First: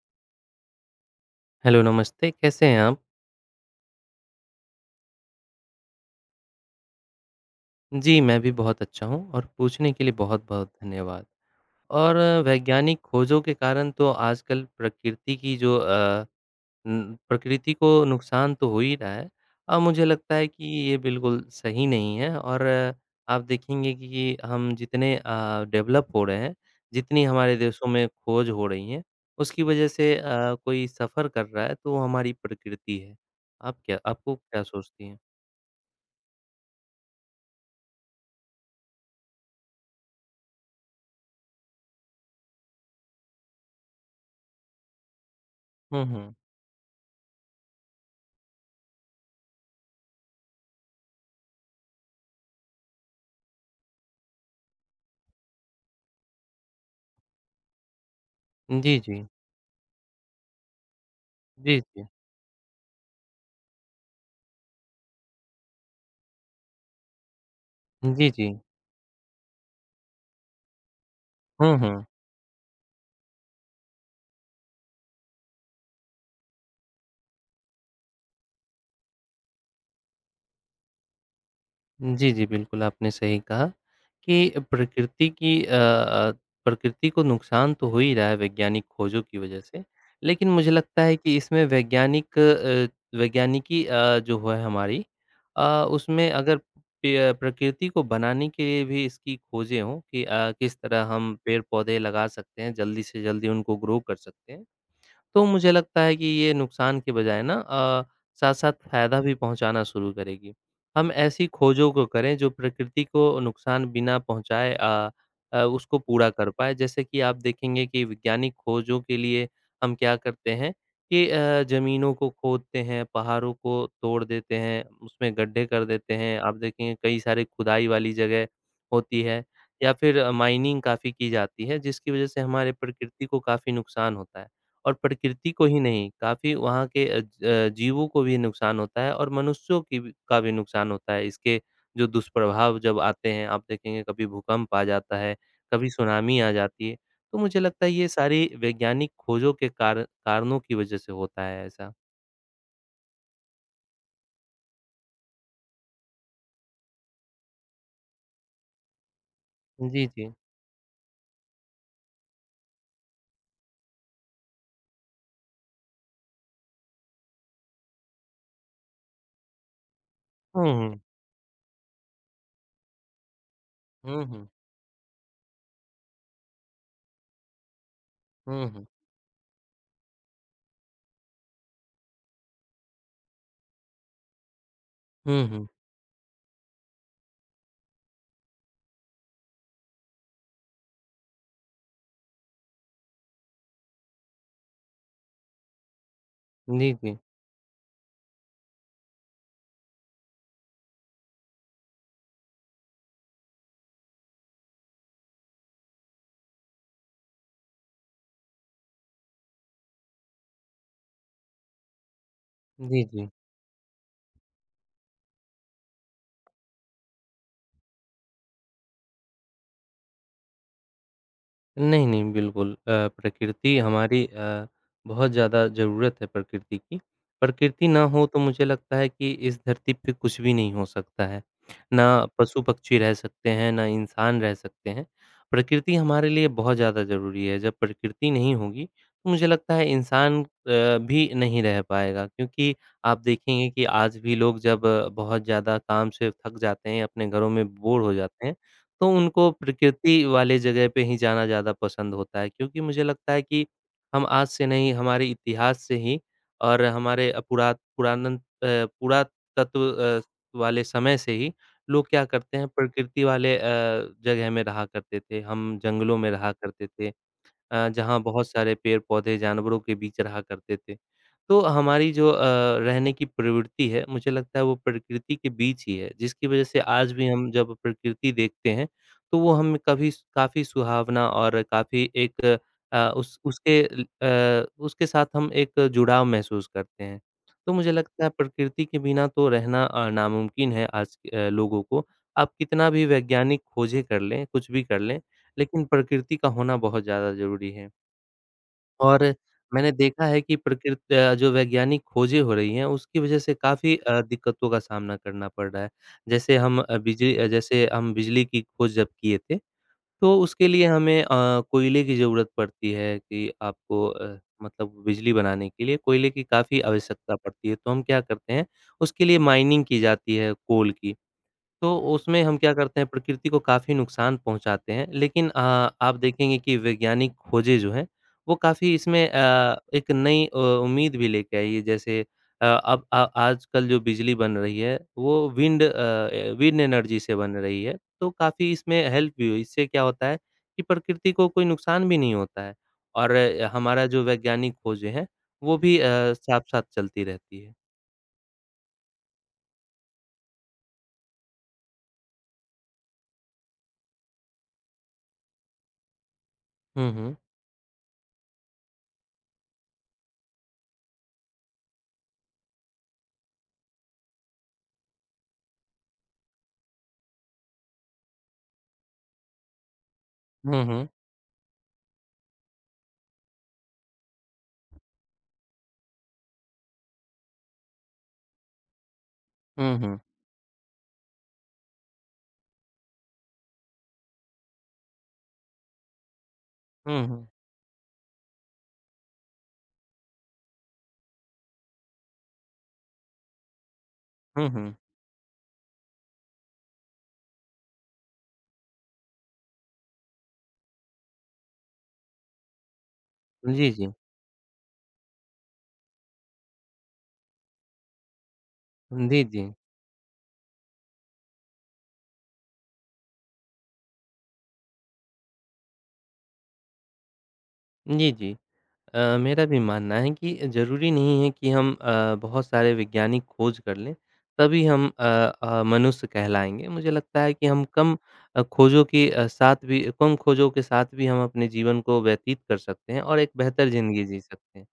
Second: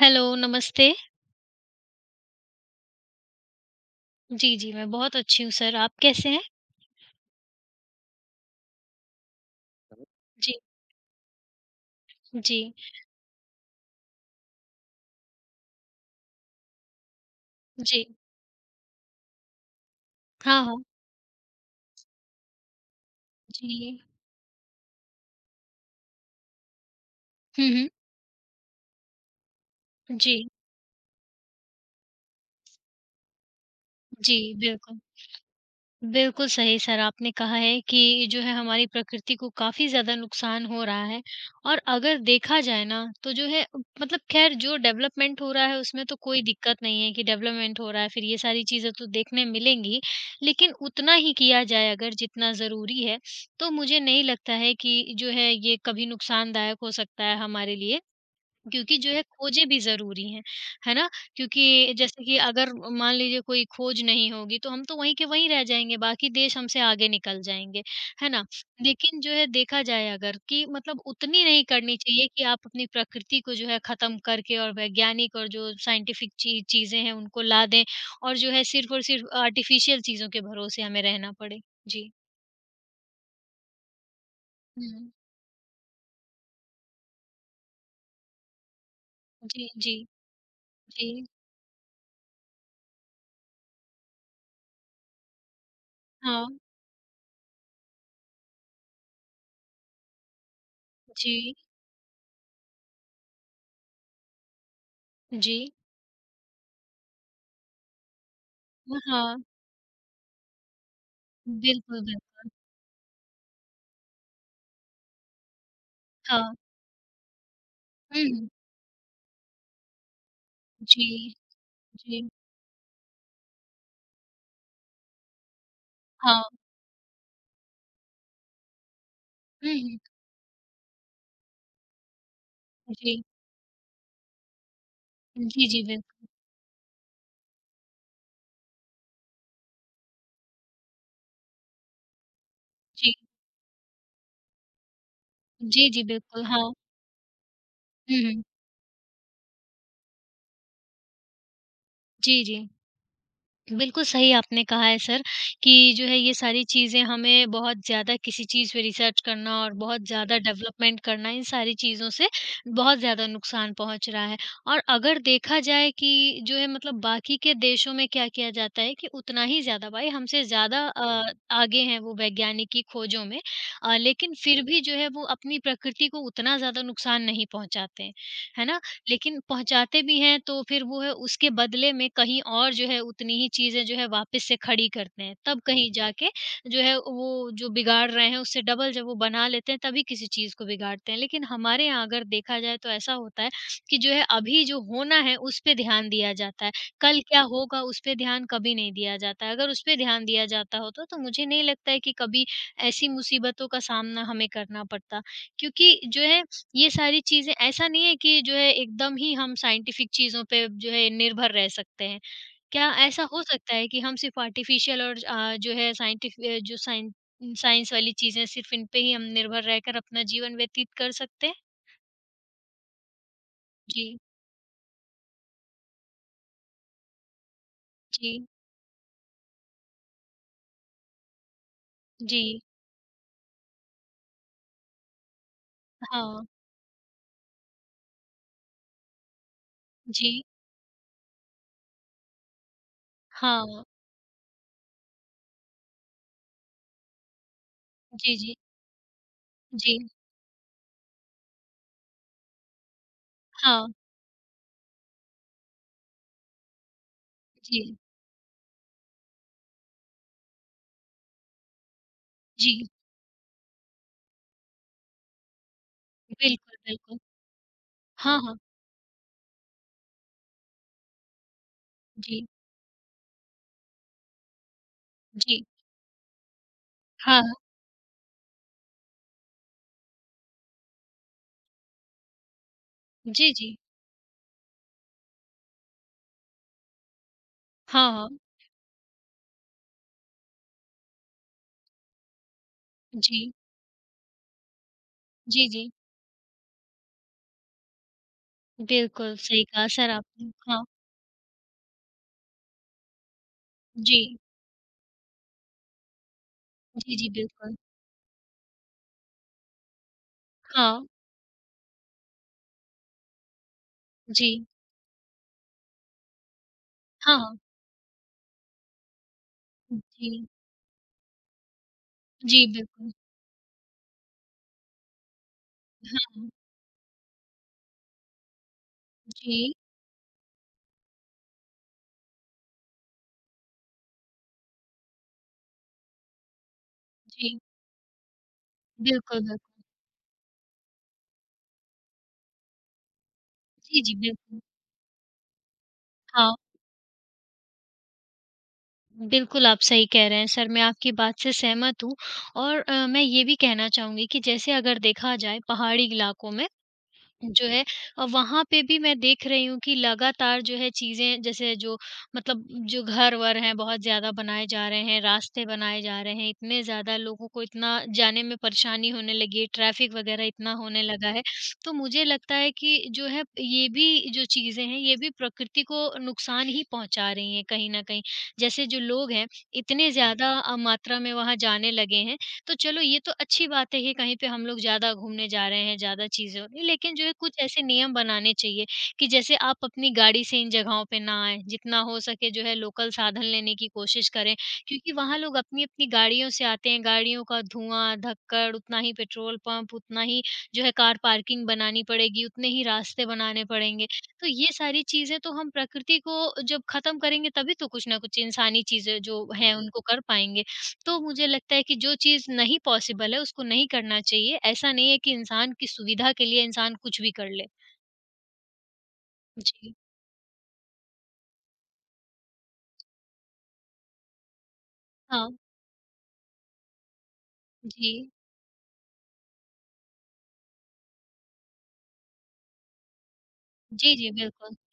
Hello, नमस्ते। Hello, नमस्ते, कैसे हैं आप? जी, जी, मैं बहुत अच्छी हूँ सर, आप कैसे हैं? जी, मैं भी बहुत अच्छा हूँ और पूछने के लिए जी, बहुत-बहुत धन्यवाद। और जी, वैज्ञानिक खोजों के कारण तो आजकल प्रकृति की जो प्रकृति को जी। नुकसान तो हो ही रहा है। और मुझे लगता है हाँ, कि हाँ। ये बिल्कुल सही नहीं है। और आप देखेंगे जी। कि हम जितने डेवलप हो रहे हैं, जितनी हमारे हुँ, देशों हुँ। में खोज हो रही हैं, उसकी वजह से जी, कोई सफ़र कर रहा है तो वो हमारी प्रकृति है। आप क्या आपको जी, क्या बिल्कुल। सोचती हैं? बिल्कुल सही सर आपने कहा है कि जो है हमारी प्रकृति को काफ़ी ज़्यादा नुकसान हो रहा है और अगर देखा जाए ना तो जो है मतलब खैर जो डेवलपमेंट हो रहा है हुँ, उसमें तो हुँ। कोई दिक्कत नहीं है कि डेवलपमेंट हो रहा है फिर ये सारी चीज़ें तो देखने मिलेंगी लेकिन उतना ही किया जाए अगर जितना ज़रूरी है तो मुझे नहीं लगता है कि जो है ये कभी नुकसानदायक हो सकता है हमारे लिए क्योंकि जी, जो जी। है खोजें भी ज़रूरी हैं, है ना? जी, क्योंकि जी। जैसे कि अगर मान लीजिए कोई खोज नहीं होगी तो हम तो वहीं के वहीं रह जाएँगे, बाकी देश हमसे आगे निकल जाएँगे, है जी, ना? जी। लेकिन जो है देखा जाए अगर कि मतलब उतनी नहीं हुँ, करनी हुँ। चाहिए कि आप अपनी प्रकृति को जो है ख़त्म करके और वैज्ञानिक और जो साइंटिफ़िक ची चीज़ें हैं उनको ला दें और जो है सिर्फ़ और सिर्फ़ आर्टिफ़िशियल चीज़ों के भरोसे हमें रहना पड़े। जी। जी, जी, बिल्कुल आपने सही कहा कि हुँ। प्रकृति की प्रकृति को नुकसान तो हो ही रहा है वैज्ञानिक खोजों की वजह जी, से, जी, लेकिन मुझे लगता जी। है कि इसमें वैज्ञानिकी जो है हमारी अ, उसमें हाँ। अगर पे प्रकृति को बनाने के लिए भी इसकी खोजें हों कि किस तरह हम जी, पेड़-पौधे लगा सकते हैं, जल्दी से जल्दी उनको ग्रो कर सकते हैं। तो जी। मुझे लगता है कि ये नुकसान के बजाय साथ-साथ फ़ायदा भी हाँ। पहुँचाना शुरू करेगी। हम ऐसी खोजों बिल्कुल, को करें बिल्कुल। जो प्रकृति को नुकसान बिना पहुँचाए उसको पूरा कर हाँ। पाएँ। जैसे कि आप देखेंगे कि हुँ, वैज्ञानिक खोजों के लिए हम क्या करते हैं जी, कि ज़मीनों जी, को खोदते हैं, पहाड़ों को तोड़ देते हैं, उसमें गड्ढे कर देते हैं। हाँ, आप देखेंगे कई सारे खुदाई वाली जगह होती है हुँ, या हुँ। फिर माइनिंग काफ़ी की जाती है जिसकी वज़ह से हमारे जी, प्रकृति को काफ़ी नुकसान होता है। और प्रकृति को जी, ही जी, नहीं, बिल्कुल, काफ़ी वहाँ के जीवों को भी नुकसान होता है और मनुष्यों की भी का भी नुकसान होता है। इसके जो दुष्प्रभाव जब जी, आते हैं, आप देखेंगे कभी भूकंप आ जाता है, जी, कभी जी, सुनामी बिल्कुल, आ हाँ, जाती है। तो मुझे लगता है ये हुँ, हुँ, सारी वैज्ञानिक खोजों के कारणों की वजह से होता है ऐसा। जी, जी। बिल्कुल सही आपने कहा है सर कि जो है ये सारी चीज़ें हमें बहुत ज़्यादा किसी चीज़ पे रिसर्च करना और बहुत जी, जी। ज़्यादा डेवलपमेंट करना इन सारी चीज़ों से बहुत ज़्यादा नुकसान पहुंच रहा है। और अगर देखा जाए कि जो है मतलब बाकी के देशों में क्या किया जाता है कि उतना ही ज़्यादा भाई हमसे हुँ, ज़्यादा हुँ। आगे हैं वो वैज्ञानिक की खोजों में हुँ, लेकिन हुँ। फिर भी जो है वो अपनी प्रकृति को उतना ज़्यादा नुकसान नहीं पहुंचाते हैं, हुँ, है ना? हुँ। लेकिन पहुँचाते भी हैं तो फिर वो है उसके बदले में कहीं और जो है उतनी ही चीज़ें जो है वापस से खड़ी करते हैं। हुँ, तब हुँ। कहीं जाके जो है वो जो बिगाड़ रहे हैं उससे डबल जब वो बना लेते हैं तभी किसी चीज़ को बिगाड़ते हैं। लेकिन हमारे यहाँ अगर देखा जाए तो ऐसा होता है कि जो है अभी जो होना है उस पे ध्यान दिया जाता है। जी, जी। कल क्या होगा उस पे ध्यान कभी नहीं दिया जाता है। अगर उस पे ध्यान दिया जाता होता तो मुझे नहीं लगता है कि कभी ऐसी मुसीबतों का सामना हमें करना पड़ता। क्योंकि जो है ये सारी चीज़ें ऐसा नहीं है कि जो है एकदम ही हम साइंटिफिक चीज़ों पे जो है निर्भर रह सकते हैं। क्या जी, ऐसा जी। हो सकता है कि हम सिर्फ़ आर्टिफ़िशियल और अ, जो है साइंटिफ अ, जो साइन साइंस वाली चीज़ें सिर्फ़ इन पे ही हम निर्भर रहकर अपना जीवन व्यतीत कर सकते हैं? नहीं, नहीं, बिल्कुल। प्रकृति जी, बहुत ज़्यादा ज़रूरत है प्रकृति की। प्रकृति ना हो तो जी, मुझे लगता है कि इस धरती पे कुछ भी नहीं हो सकता है। ना जी। पशु-पक्षी रह सकते हैं, ना इंसान रह सकते हैं। प्रकृति हमारे हाँ, लिए बहुत ज़्यादा ज़रूरी है। जब प्रकृति नहीं होगी तो मुझे लगता है इंसान जी, भी नहीं रह पाएगा, क्योंकि आप देखेंगे कि हाँ। आज भी लोग जब बहुत ज़्यादा काम से थक जाते हैं, अपने घरों में बोर हो जी, जाते हैं, जी, तो उनको जी। प्रकृति वाले जगह पे ही जाना ज़्यादा पसंद होता है, क्योंकि मुझे लगता है कि हाँ, हम आज से नहीं हमारे इतिहास से ही और हमारे जी, पुरातत्व वाले समय से ही लोग क्या करते हैं जी। प्रकृति वाले जगह में रहा करते थे, हम जंगलों में रहा बिल्कुल, करते थे। बिल्कुल। जहाँ हाँ, बहुत हाँ। सारे पेड़-पौधे जानवरों के बीच रहा करते थे। तो हमारी जो जी, रहने की प्रवृत्ति है, मुझे लगता है वो प्रकृति के जी। बीच ही है, जिसकी वजह से आज भी हाँ, हम हाँ। जब प्रकृति देखते हैं, तो वो हमें कभी स काफ़ी सुहावना और काफ़ी एक अ, उस जी, जी। उसके ल अ, उसके साथ हम एक जुड़ाव महसूस करते हैं। तो मुझे हाँ, लगता हाँ। है प्रकृति के बिना तो रहना नामुमकिन है आज के, लोगों को। आप कितना भी जी, वैज्ञानिक खोजें कर लें, कुछ भी कर लें, जी, लेकिन जी। प्रकृति का होना बहुत ज़्यादा ज़रूरी है। और बिल्कुल, सही कहा मैंने सर देखा है आपने। कि हाँ। जो वैज्ञानिक खोजें हो रही हैं, उसकी वजह से जी। दिक्कतों का सामना करना पड़ रहा है। जैसे हम अ, जी, जी, बिजली अ, बिल्कुल। जैसे हम बिजली की खोज जब किए थे, तो उसके लिए हाँ, हमें कोयले की ज़रूरत पड़ती है कि जी। मतलब बिजली बनाने के लिए कोयले की काफ़ी आवश्यकता हाँ। पड़ती है। तो हम क्या करते हैं, उसके लिए माइनिंग की जाती जी। है कोल की। तो उसमें हम जी, क्या करते हैं, बिल्कुल। प्रकृति को काफ़ी नुकसान पहुँचाते हैं। लेकिन आप हाँ। देखेंगे कि वैज्ञानिक खोजें जो हैं, वो काफ़ी इसमें जी, एक नई उम्मीद भी लेके आई है। जैसे आजकल जो बिजली बन रही है, वो wind uh, a wind energy से बन जी। रही है। तो काफ़ी इसमें हेल्प बिल्कुल, भी हुई। बिल्कुल। इससे क्या होता है कि प्रकृति को कोई नुकसान भी नहीं होता है और जी, हमारा जी, जो बिल्कुल। वैज्ञानिक खोजें हैं, वो भी हाँ, साथ-साथ चलती रहती है। बिल्कुल आप सही कह रहे हैं सर, मैं आपकी बात से सहमत हूँ और मैं ये भी कहना चाहूँगी कि जैसे अगर देखा जाए पहाड़ी इलाकों में हुँ, हुँ। जो है वहाँ पे भी मैं देख रही हूँ कि लगातार जो है चीज़ें जैसे जो मतलब जो घर-वर हैं बहुत ज़्यादा बनाए जा रहे हैं, रास्ते बनाए जा रहे हैं, इतने ज़्यादा लोगों को इतना जाने में परेशानी होने लगी है, ट्रैफ़िक वग़ैरह इतना हुँ, होने हुँ। लगा है। तो मुझे लगता है कि जो है ये भी जो चीज़ें हैं, ये भी प्रकृति को नुकसान ही पहुँचा रही हैं कहीं न कहीं। जैसे जो लोग हैं, हुँ, इतने हुँ। ज़्यादा मात्रा में वहाँ जाने लगे हैं तो चलो ये तो अच्छी बात है कि कहीं पे हम लोग ज़्यादा घूमने जा रहे हैं, ज़्यादा चीज़ें हो रही हैं, लेकिन जो हुँ, है हुँ। कुछ ऐसे नियम बनाने चाहिए कि जैसे आप अपनी गाड़ी से इन जगहों पे ना आएँ, जितना हो सके जो है लोकल साधन लेने की कोशिश करें। हुँ, हुँ। क्योंकि वहाँ लोग अपनी-अपनी गाड़ियों से आते हैं, गाड़ियों का धुआँ, धक्कड़, उतना ही पेट्रोल पंप, उतना ही जो है कार पार्किंग बनानी पड़ेगी, उतने ही रास्ते बनाने जी, पड़ेंगे। जी। तो ये सारी चीज़ें तो हम प्रकृति को जब खत्म करेंगे तभी तो कुछ ना कुछ इंसानी चीज़ें जो जी, जी। हैं उनको कर पाएँगे। तो मुझे लगता है कि जो चीज़ नहीं पॉसिबल है, उसको नहीं करना चाहिए। ऐसा नहीं है कि इंसान की सुविधा के लिए इंसान कुछ भी कर ले। जी, जी। मेरा भी जी। मानना है कि ज़रूरी नहीं है कि हम बहुत सारे वैज्ञानिक खोज कर लें, तभी हम अ हाँ, अ, मनुष्य कहलाएँगे। मुझे लगता है कि हम जी। कम अ, खोजों के अ, साथ भी कम खोजों के साथ भी हम अपने जीवन को व्यतीत कर सकते हैं और एक बेहतर जी, ज़िंदगी जी, जी बिल्कुल। सकते हैं।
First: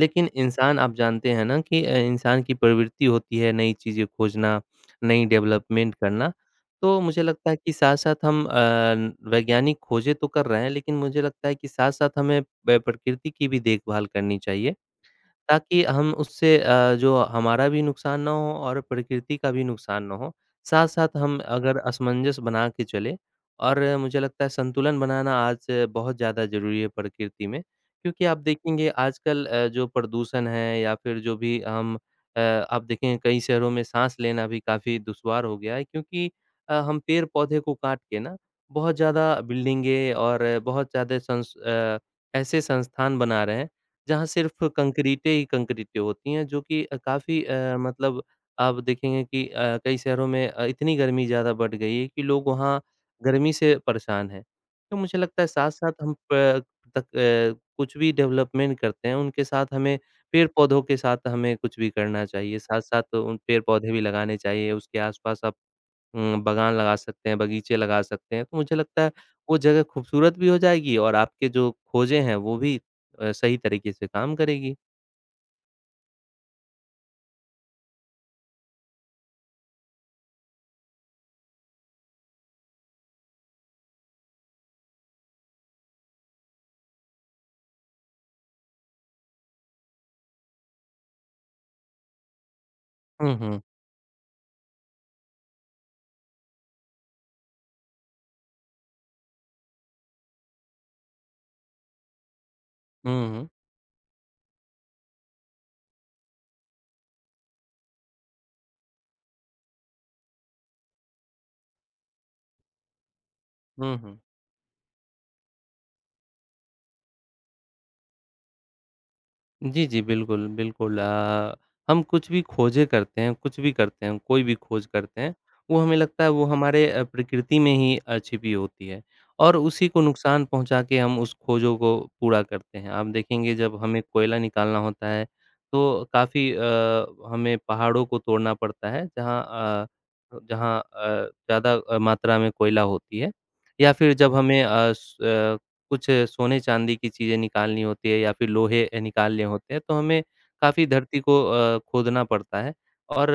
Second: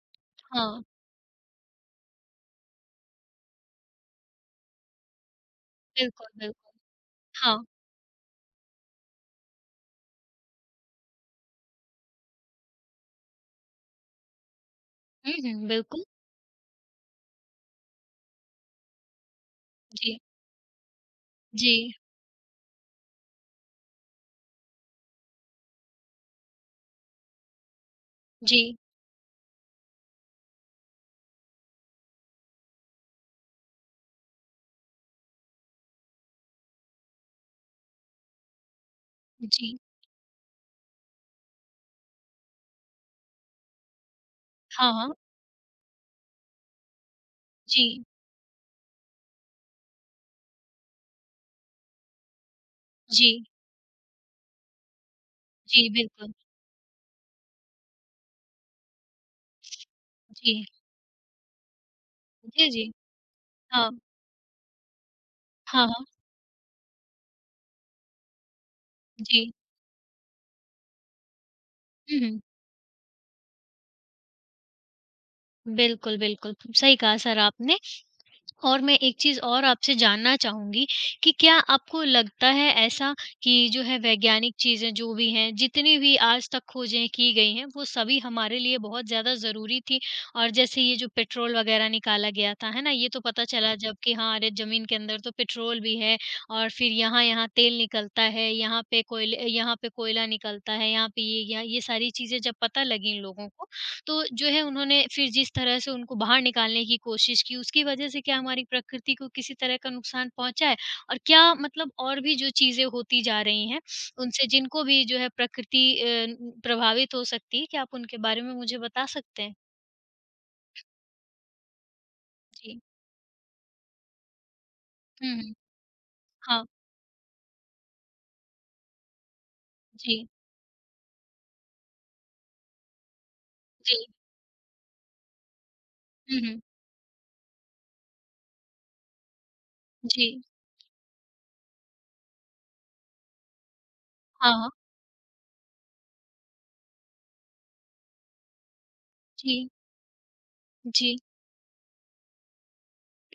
लेकिन इंसान, हाँ, आप जानते हैं ना कि इंसान की प्रवृत्ति होती है नई चीज़ें खोजना, नई डेवलपमेंट बिल्कुल, करना। बिल्कुल। तो मुझे लगता है हाँ। कि साथ-साथ हम वैज्ञानिक खोजें तो कर रहे हैं, लेकिन मुझे लगता है कि साथ-साथ हमें प प्रकृति की भी देखभाल करनी चाहिए। हुँ, हुँ, ताकि बिल्कुल। हम उससे जो हमारा भी नुकसान ना हो और प्रकृति का भी नुकसान ना जी, हो। साथ-साथ हम जी, अगर असमंजस बना के चले, और मुझे लगता है संतुलन बनाना आज बहुत ज़्यादा ज़रूरी है प्रकृति में। क्योंकि आप जी, देखेंगे आजकल जो प्रदूषण है या फिर जो भी हम आप देखेंगे कई शहरों में साँस लेना भी काफ़ी दुश्वार हो गया है, क्योंकि हम पेड़-पौधे को काट के ना बहुत ज़्यादा जी। बिल्डिंगें और बहुत ज़्यादा ऐसे संस्थान बना रहे हैं जहाँ सिर्फ़ हाँ, हाँ। कंक्रीटें ही कंक्रीटें होती हैं, जो कि जी, मतलब आप देखेंगे कि कई शहरों में इतनी गर्मी ज़्यादा बढ़ गई है कि लोग वहाँ जी, गर्मी से परेशान हैं। तो मुझे लगता है जी, साथ-साथ हम बिल्कुल। प तक अ, कुछ भी डेवलपमेंट करते हैं, उनके साथ हमें जी, पेड़-पौधों के साथ हमें कुछ भी करना चाहिए, जी, जी। साथ-साथ उन हाँ, पेड़-पौधे भी लगाने चाहिए, उसके आस-पास आप हाँ, हाँ। बगान लगा सकते हैं, बगीचे लगा सकते हैं, तो मुझे लगता है जी। वो जगह खूबसूरत भी हो जाएगी और आपके जो हुँ, खोजें हैं हुँ। वो भी सही तरीके से काम करेगी। बिल्कुल, बिल्कुल। सही कहा सर आपने। और मैं एक चीज़ और आपसे जानना चाहूँगी कि क्या आपको लगता है ऐसा कि जो है वैज्ञानिक चीज़ें जो भी हैं, जितनी भी आज तक खोजें की गई हैं, वो सभी हमारे लिए बहुत ज़्यादा ज़रूरी थी? और जैसे ये जो पेट्रोल वग़ैरह निकाला गया था, है ना? ये तो हुँ, पता हुँ। चला जब कि हाँ, अरे ज़मीन के अंदर तो पेट्रोल भी है और फिर यहाँ-यहाँ तेल निकलता है, यहाँ पे कोयला निकलता है, यहाँ पे ये या ये सारी चीज़ें जब पता लगी हुँ, लोगों हुँ। को, तो जो है उन्होंने फिर जिस तरह से उनको बाहर निकालने की कोशिश की, उसकी वजह से क्या हमारी प्रकृति को किसी तरह का नुकसान पहुँचा है? और क्या मतलब और भी जो चीज़ें होती जा रही हैं, हुँ, हुँ। उनसे जिनको भी जो है प्रकृति अ, न प्रभावित हो सकती है, क्या आप उनके बारे में मुझे बता सकते हैं? जी, जी, बिल्कुल। हम कुछ भी जी। खोजें करते हैं, कुछ भी करते हैं, कोई भी खोज करते हैं, हुँ, हुँ। वो हमें लगता है वो हाँ। हमारे प्रकृति में ही छिपी होती है और उसी को जी, नुकसान पहुँचा के हम उस खोजों को पूरा करते हैं। आप देखेंगे जब जी। हमें कोयला निकालना होता है, तो हुँ, हुँ। हमें पहाड़ों को तोड़ना पड़ता है, जहाँ जी। मात्रा में कोयला होती है, या फिर जब हाँ, हमें अ, हाँ। स अ, कुछ सोने-चाँदी की चीज़ें निकालनी होती है या फिर लोहे निकालने जी, होते हैं, तो हमें काफ़ी जी। धरती को खोदना पड़ता है और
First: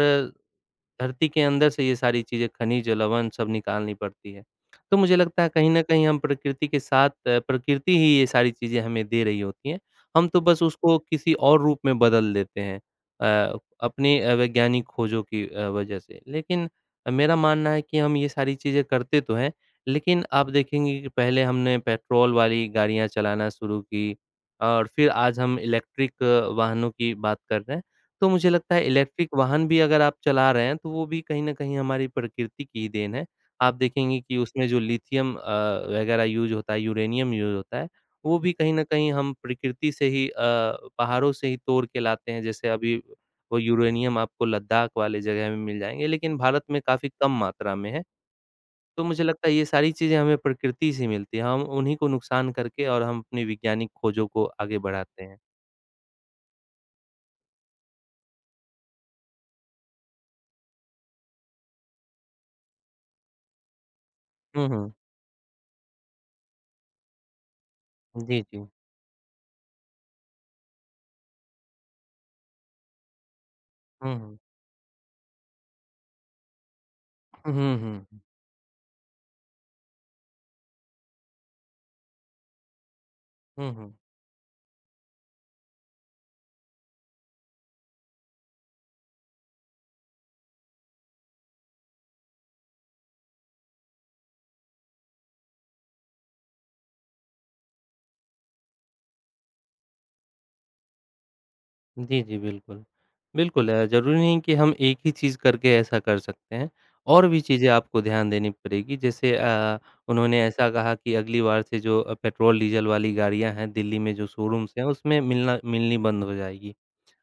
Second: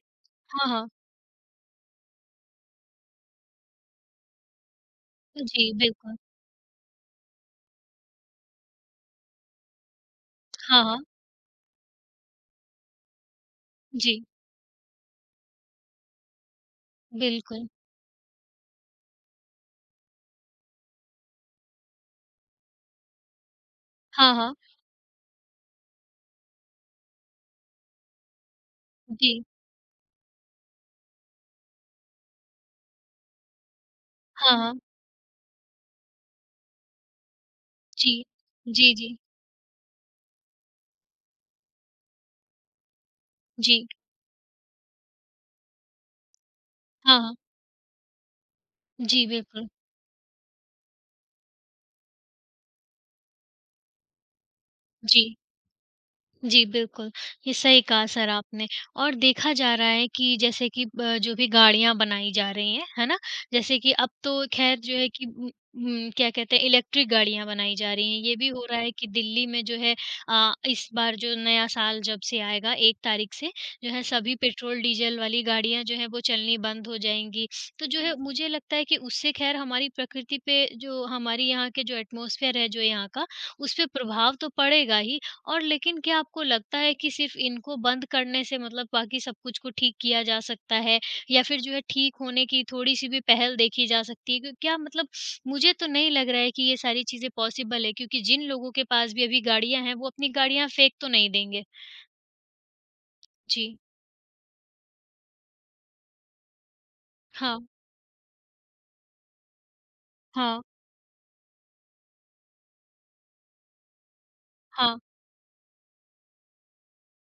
हाँ, हाँ। धरती के अंदर से ये सारी चीज़ें खनिज, लवण सब निकालनी पड़ती है। तो मुझे लगता है कहीं जी, न कहीं बिल्कुल। हम प्रकृति के साथ अ, प्रकृति ही ये सारी चीज़ें हमें दे रही होती हैं। हम तो बस हाँ, उसको हाँ। किसी और रूप में बदल देते हैं अ, अपनी जी, अ, वैज्ञानिक खोजों की वजह से। लेकिन मेरा बिल्कुल। मानना है कि हम ये सारी चीज़ें करते तो हैं, लेकिन आप देखेंगे कि पहले हमने पेट्रोल वाली गाड़ियाँ चलाना शुरू की हाँ, हाँ। और फिर आज हम इलेक्ट्रिक वाहनों की बात कर रहे हैं। तो मुझे लगता है इलेक्ट्रिक जी। वाहन भी अगर आप चला रहे हैं, तो वो भी कहीं न कहीं हमारी प्रकृति की ही देन है। आप देखेंगे कि हाँ, उसमें जो हाँ। लिथियम वगैरह यूज़ होता है, यूरेनियम यूज़ होता है, जी। वो भी कहीं न जी, जी। कहीं हम प्रकृति से ही पहाड़ों से ही तोड़ के लाते हैं। जैसे अभी वो जी। यूरेनियम आपको लद्दाख वाले जगह में मिल जाएँगे, लेकिन भारत में काफ़ी हाँ, कम हाँ। मात्रा में है। तो मुझे जी, लगता है ये बिल्कुल। सारी चीज़ें हमें प्रकृति से मिलती हैं, हम उन्हीं को नुकसान करके और हम अपनी वैज्ञानिक खोजों को आगे बढ़ाते जी। हैं। जी, बिल्कुल। ये सही कहा सर आपने और देखा जा रहा है कि जैसे कि ब जो भी गाड़ियाँ बनाई जा रही हैं, है ना? जैसे कि अब तो हुँ, ख़ैर हुँ। जो है कि क्या कहते हैं इलेक्ट्रिक गाड़ियाँ बनाई जा रही हैं। ये जी, भी जी। हो रहा है कि दिल्ली में जो है इस बार जो नया साल जब से आएगा 1 तारीख से जो है हुँ, सभी हुँ। पेट्रोल, डीज़ल वाली गाड़ियाँ जो हैं वो चलनी बंद हो जाएँगी। हुँ, तो जो हुँ। है मुझे लगता है कि उससे ख़ैर हमारी प्रकृति पे जो हमारी यहाँ के जो एटमॉस्फ़ेयर है जो यहाँ का, हुँ, उस पे हुँ। प्रभाव तो पड़ेगा ही और लेकिन क्या आपको लगता है कि सिर्फ़ इनको बंद करने से मतलब बाकी सब कुछ को ठीक किया जा सकता है? या फिर जो है ठीक होने की थोड़ी-सी भी पहल देखी जा सकती है? क्यों क्या मतलब मुझे तो नहीं लग रहा है कि ये सारी चीज़ें पॉसिबल है क्योंकि जिन लोगों के पास भी अभी गाड़ियाँ हैं, वो अपनी गाड़ियाँ फेंक तो नहीं देंगे। जी, जी, बिल्कुल। बिल्कुल जी। अ, ज़रूरी नहीं कि हम एक ही चीज़ करके ऐसा कर सकते हैं, और भी हाँ, चीज़ें आपको ध्यान देनी पड़ेगी। जैसे उन्होंने हाँ, ऐसा कहा कि अगली बार से जो पेट्रोल, डीज़ल वाली गाड़ियाँ हैं दिल्ली में, जो शोरूम्स हैं हाँ। उसमें मिलना मिलनी बंद हो जाएगी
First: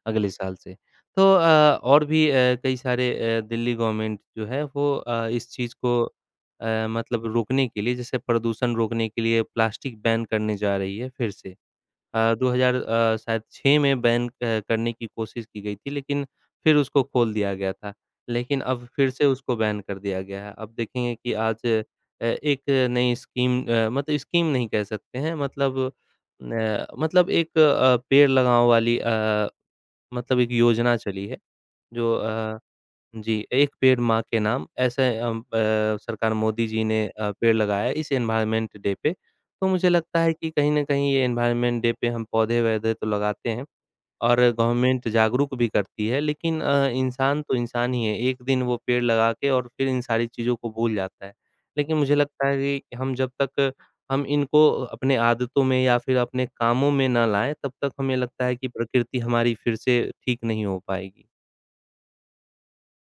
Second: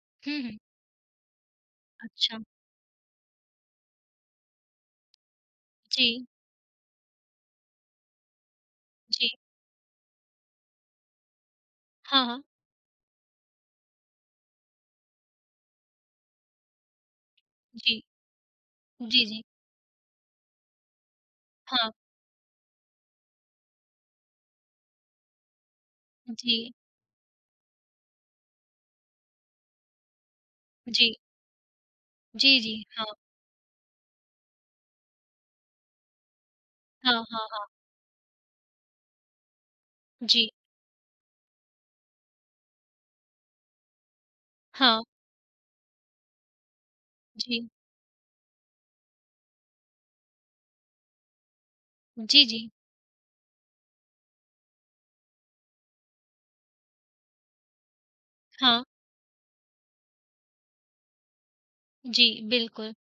अगले हुँ, साल हुँ। से। तो अ, और भी अच्छा। अ, कई सारे अ, दिल्ली गवर्नमेंट जो है वो इस चीज़ को जी, मतलब रोकने के लिए, जैसे प्रदूषण रोकने के जी। लिए प्लास्टिक बैन करने जा रही है फिर से। हाँ, हाँ। 2000 शायद 6 में बैन करने की कोशिश की गई थी, लेकिन फिर उसको खोल दिया गया था। जी। लेकिन अब फिर से जी, जी। उसको बैन कर दिया गया है। अब देखेंगे कि आज हाँ। एक नई स्कीम मतलब स्कीम नहीं कह सकते हैं, मतलब जी, एक पेड़ लगाओ वाली मतलब एक योजना जी। चली है, जो अ जी, जी। हाँ। जी, एक पेड़ माँ के नाम ऐसे सरकार मोदी जी ने हाँ, हाँ, पेड़ हाँ। लगाया है इस एनवायरनमेंट डे पे। तो मुझे लगता है कि जी। कहीं न कहीं ये एनवायरनमेंट डे पे हम पौधे-वौधे तो लगाते हैं और हाँ। गवर्नमेंट जागरूक भी करती है, लेकिन इंसान तो जी। इंसान ही है, एक दिन वो पेड़ लगा के और फिर इन सारी चीज़ों को भूल जाता है। लेकिन मुझे जी, लगता है जी। कि हम जब तक हम इनको अपने आदतों में या फिर अपने कामों में ना लाएँ, तब तक हमें लगता है कि हाँ। प्रकृति हमारी फिर से ठीक नहीं हो पाएगी। जी, बिल्कुल।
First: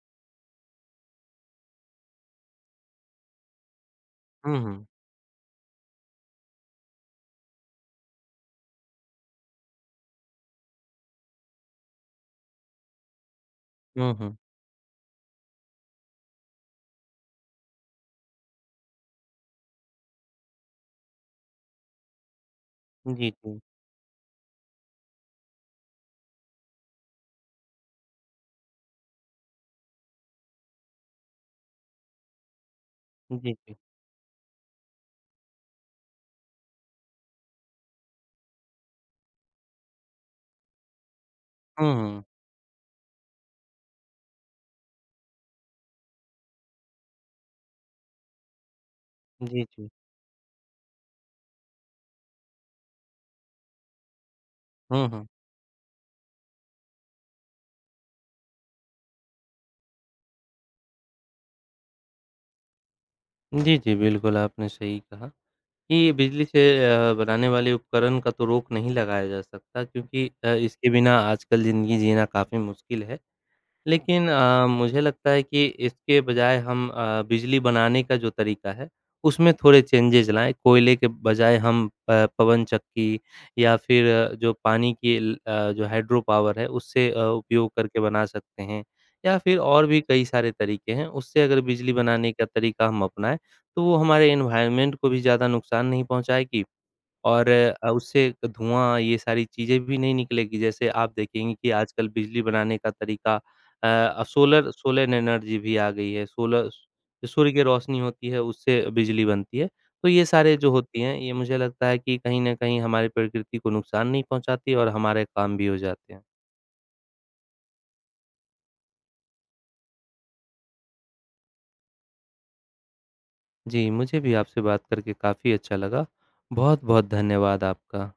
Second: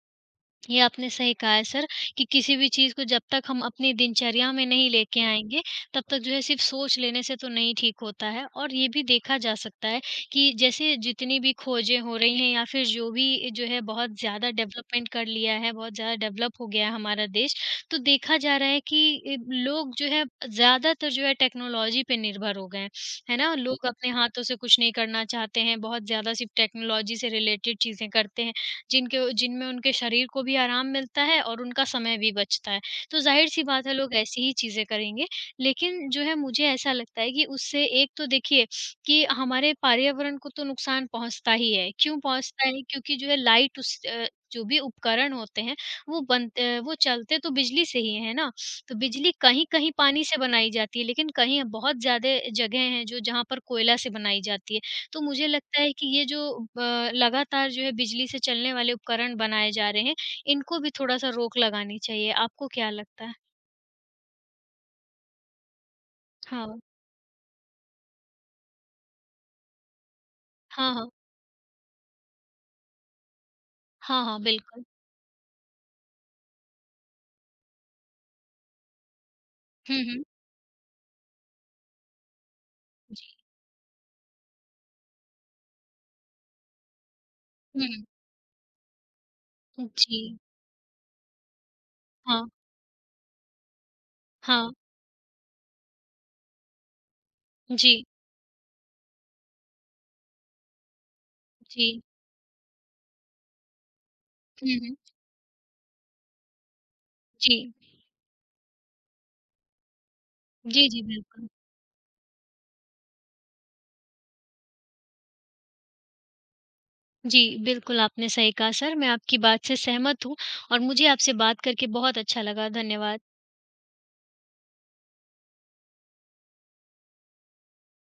ये आपने सही कहा है सर कि किसी भी चीज़ को जब तक हम अपनी दिनचर्या हुँ, में हुँ। नहीं लेके आएँगे, तब तक जो है सिर्फ़ सोच लेने से तो नहीं ठीक होता है। और ये भी देखा जा सकता है कि जैसे जितनी भी खोजें हो रही हैं या फिर जो भी जो है बहुत हुँ, हुँ। ज़्यादा डेवलपमेंट कर लिया है, बहुत ज़्यादा डेवलप हो गया है हमारा देश, तो देखा जा रहा है कि ए, लोग जो है ज़्यादातर जो है टेक्नोलॉजी पे निर्भर हो गए हैं। जी, है ना? जी। लोग अपने हाथों से कुछ नहीं करना चाहते हैं, बहुत ज़्यादा सिर्फ़ टेक्नोलॉजी से रिलेटेड चीज़ें करते हैं। जिनके जिनमें उनके शरीर को भी आराम मिलता है और उनका समय भी बचता है। तो जी, ज़ाहिर-सी जी। बात है लोग ऐसी ही चीज़ें करेंगे। लेकिन जो है मुझे ऐसा लगता है कि उससे एक तो देखिए कि हमारे पर्यावरण को तो नुकसान पहुँचता ही है। हुँ, क्यों हुँ। पहुँचता है? क्योंकि जो है जो भी उपकरण होते हैं वो चलते तो बिजली से ही है ना? तो बिजली जी, जी। कहीं-कहीं पानी से बनाई जाती है लेकिन कहीं बहुत ज़्यादा जगह हैं जो जहाँ पर कोयला से बनाई जाती है। हुँ, तो हुँ। मुझे लगता है कि ये जो ब लगातार जो है बिजली से चलने वाले उपकरण बनाए जा रहे हैं, इनको भी थोड़ा-सा रोक लगानी चाहिए। आपको क्या लगता है? जी, जी, बिल्कुल आपने सही कहा कि बिजली से हाँ। अ, बनाने वाले उपकरण का तो रोक नहीं लगाया जा सकता, क्योंकि इसके हाँ, हाँ। बिना आजकल ज़िंदगी जीना काफ़ी मुश्किल है। हाँ, लेकिन हाँ, बिल्कुल। मुझे लगता है कि इसके बजाय हम बिजली बनाने का जो तरीका है, उसमें थोड़े हुँ, हुँ। चेंजेज़ लाएँ। कोयले के बजाय हम प पवन चक्की जी। या फिर अ, जो पानी की ल अ, जो हाइड्रो पावर है, उससे उपयोग करके हुँ। बना सकते हैं या फिर और भी जी। कई सारे तरीके हैं। उससे अगर बिजली बनाने हाँ, का तरीका हम अपनाएँ, तो वो हमारे हाँ। एनवायरनमेंट को भी ज़्यादा नुकसान नहीं पहुँचाएगी और जी, उससे धुआँ ये सारी चीज़ें भी नहीं निकलेगी। जैसे आप देखेंगे कि जी। आजकल बिजली बनाने का तरीका अ अ, सोलर हुँ, हुँ। सोलर एनर्जी भी आ गई है। सोलर सूर्य जी। की रोशनी होती है, उससे बिजली बनती है। तो ये सारे जो जी, होती जी, हैं, ये बिल्कुल। मुझे लगता है कि कहीं न कहीं हमारी प्रकृति को नुकसान नहीं पहुँचाती और हमारे काम भी हो जाते हैं। जी, बिल्कुल आपने सही कहा सर, मैं आपकी बात से सहमत हूँ और मुझे आपसे बात करके बहुत अच्छा लगा। धन्यवाद। जी, मुझे भी आपसे बात करके काफ़ी अच्छा लगा। बहुत-बहुत धन्यवाद आपका।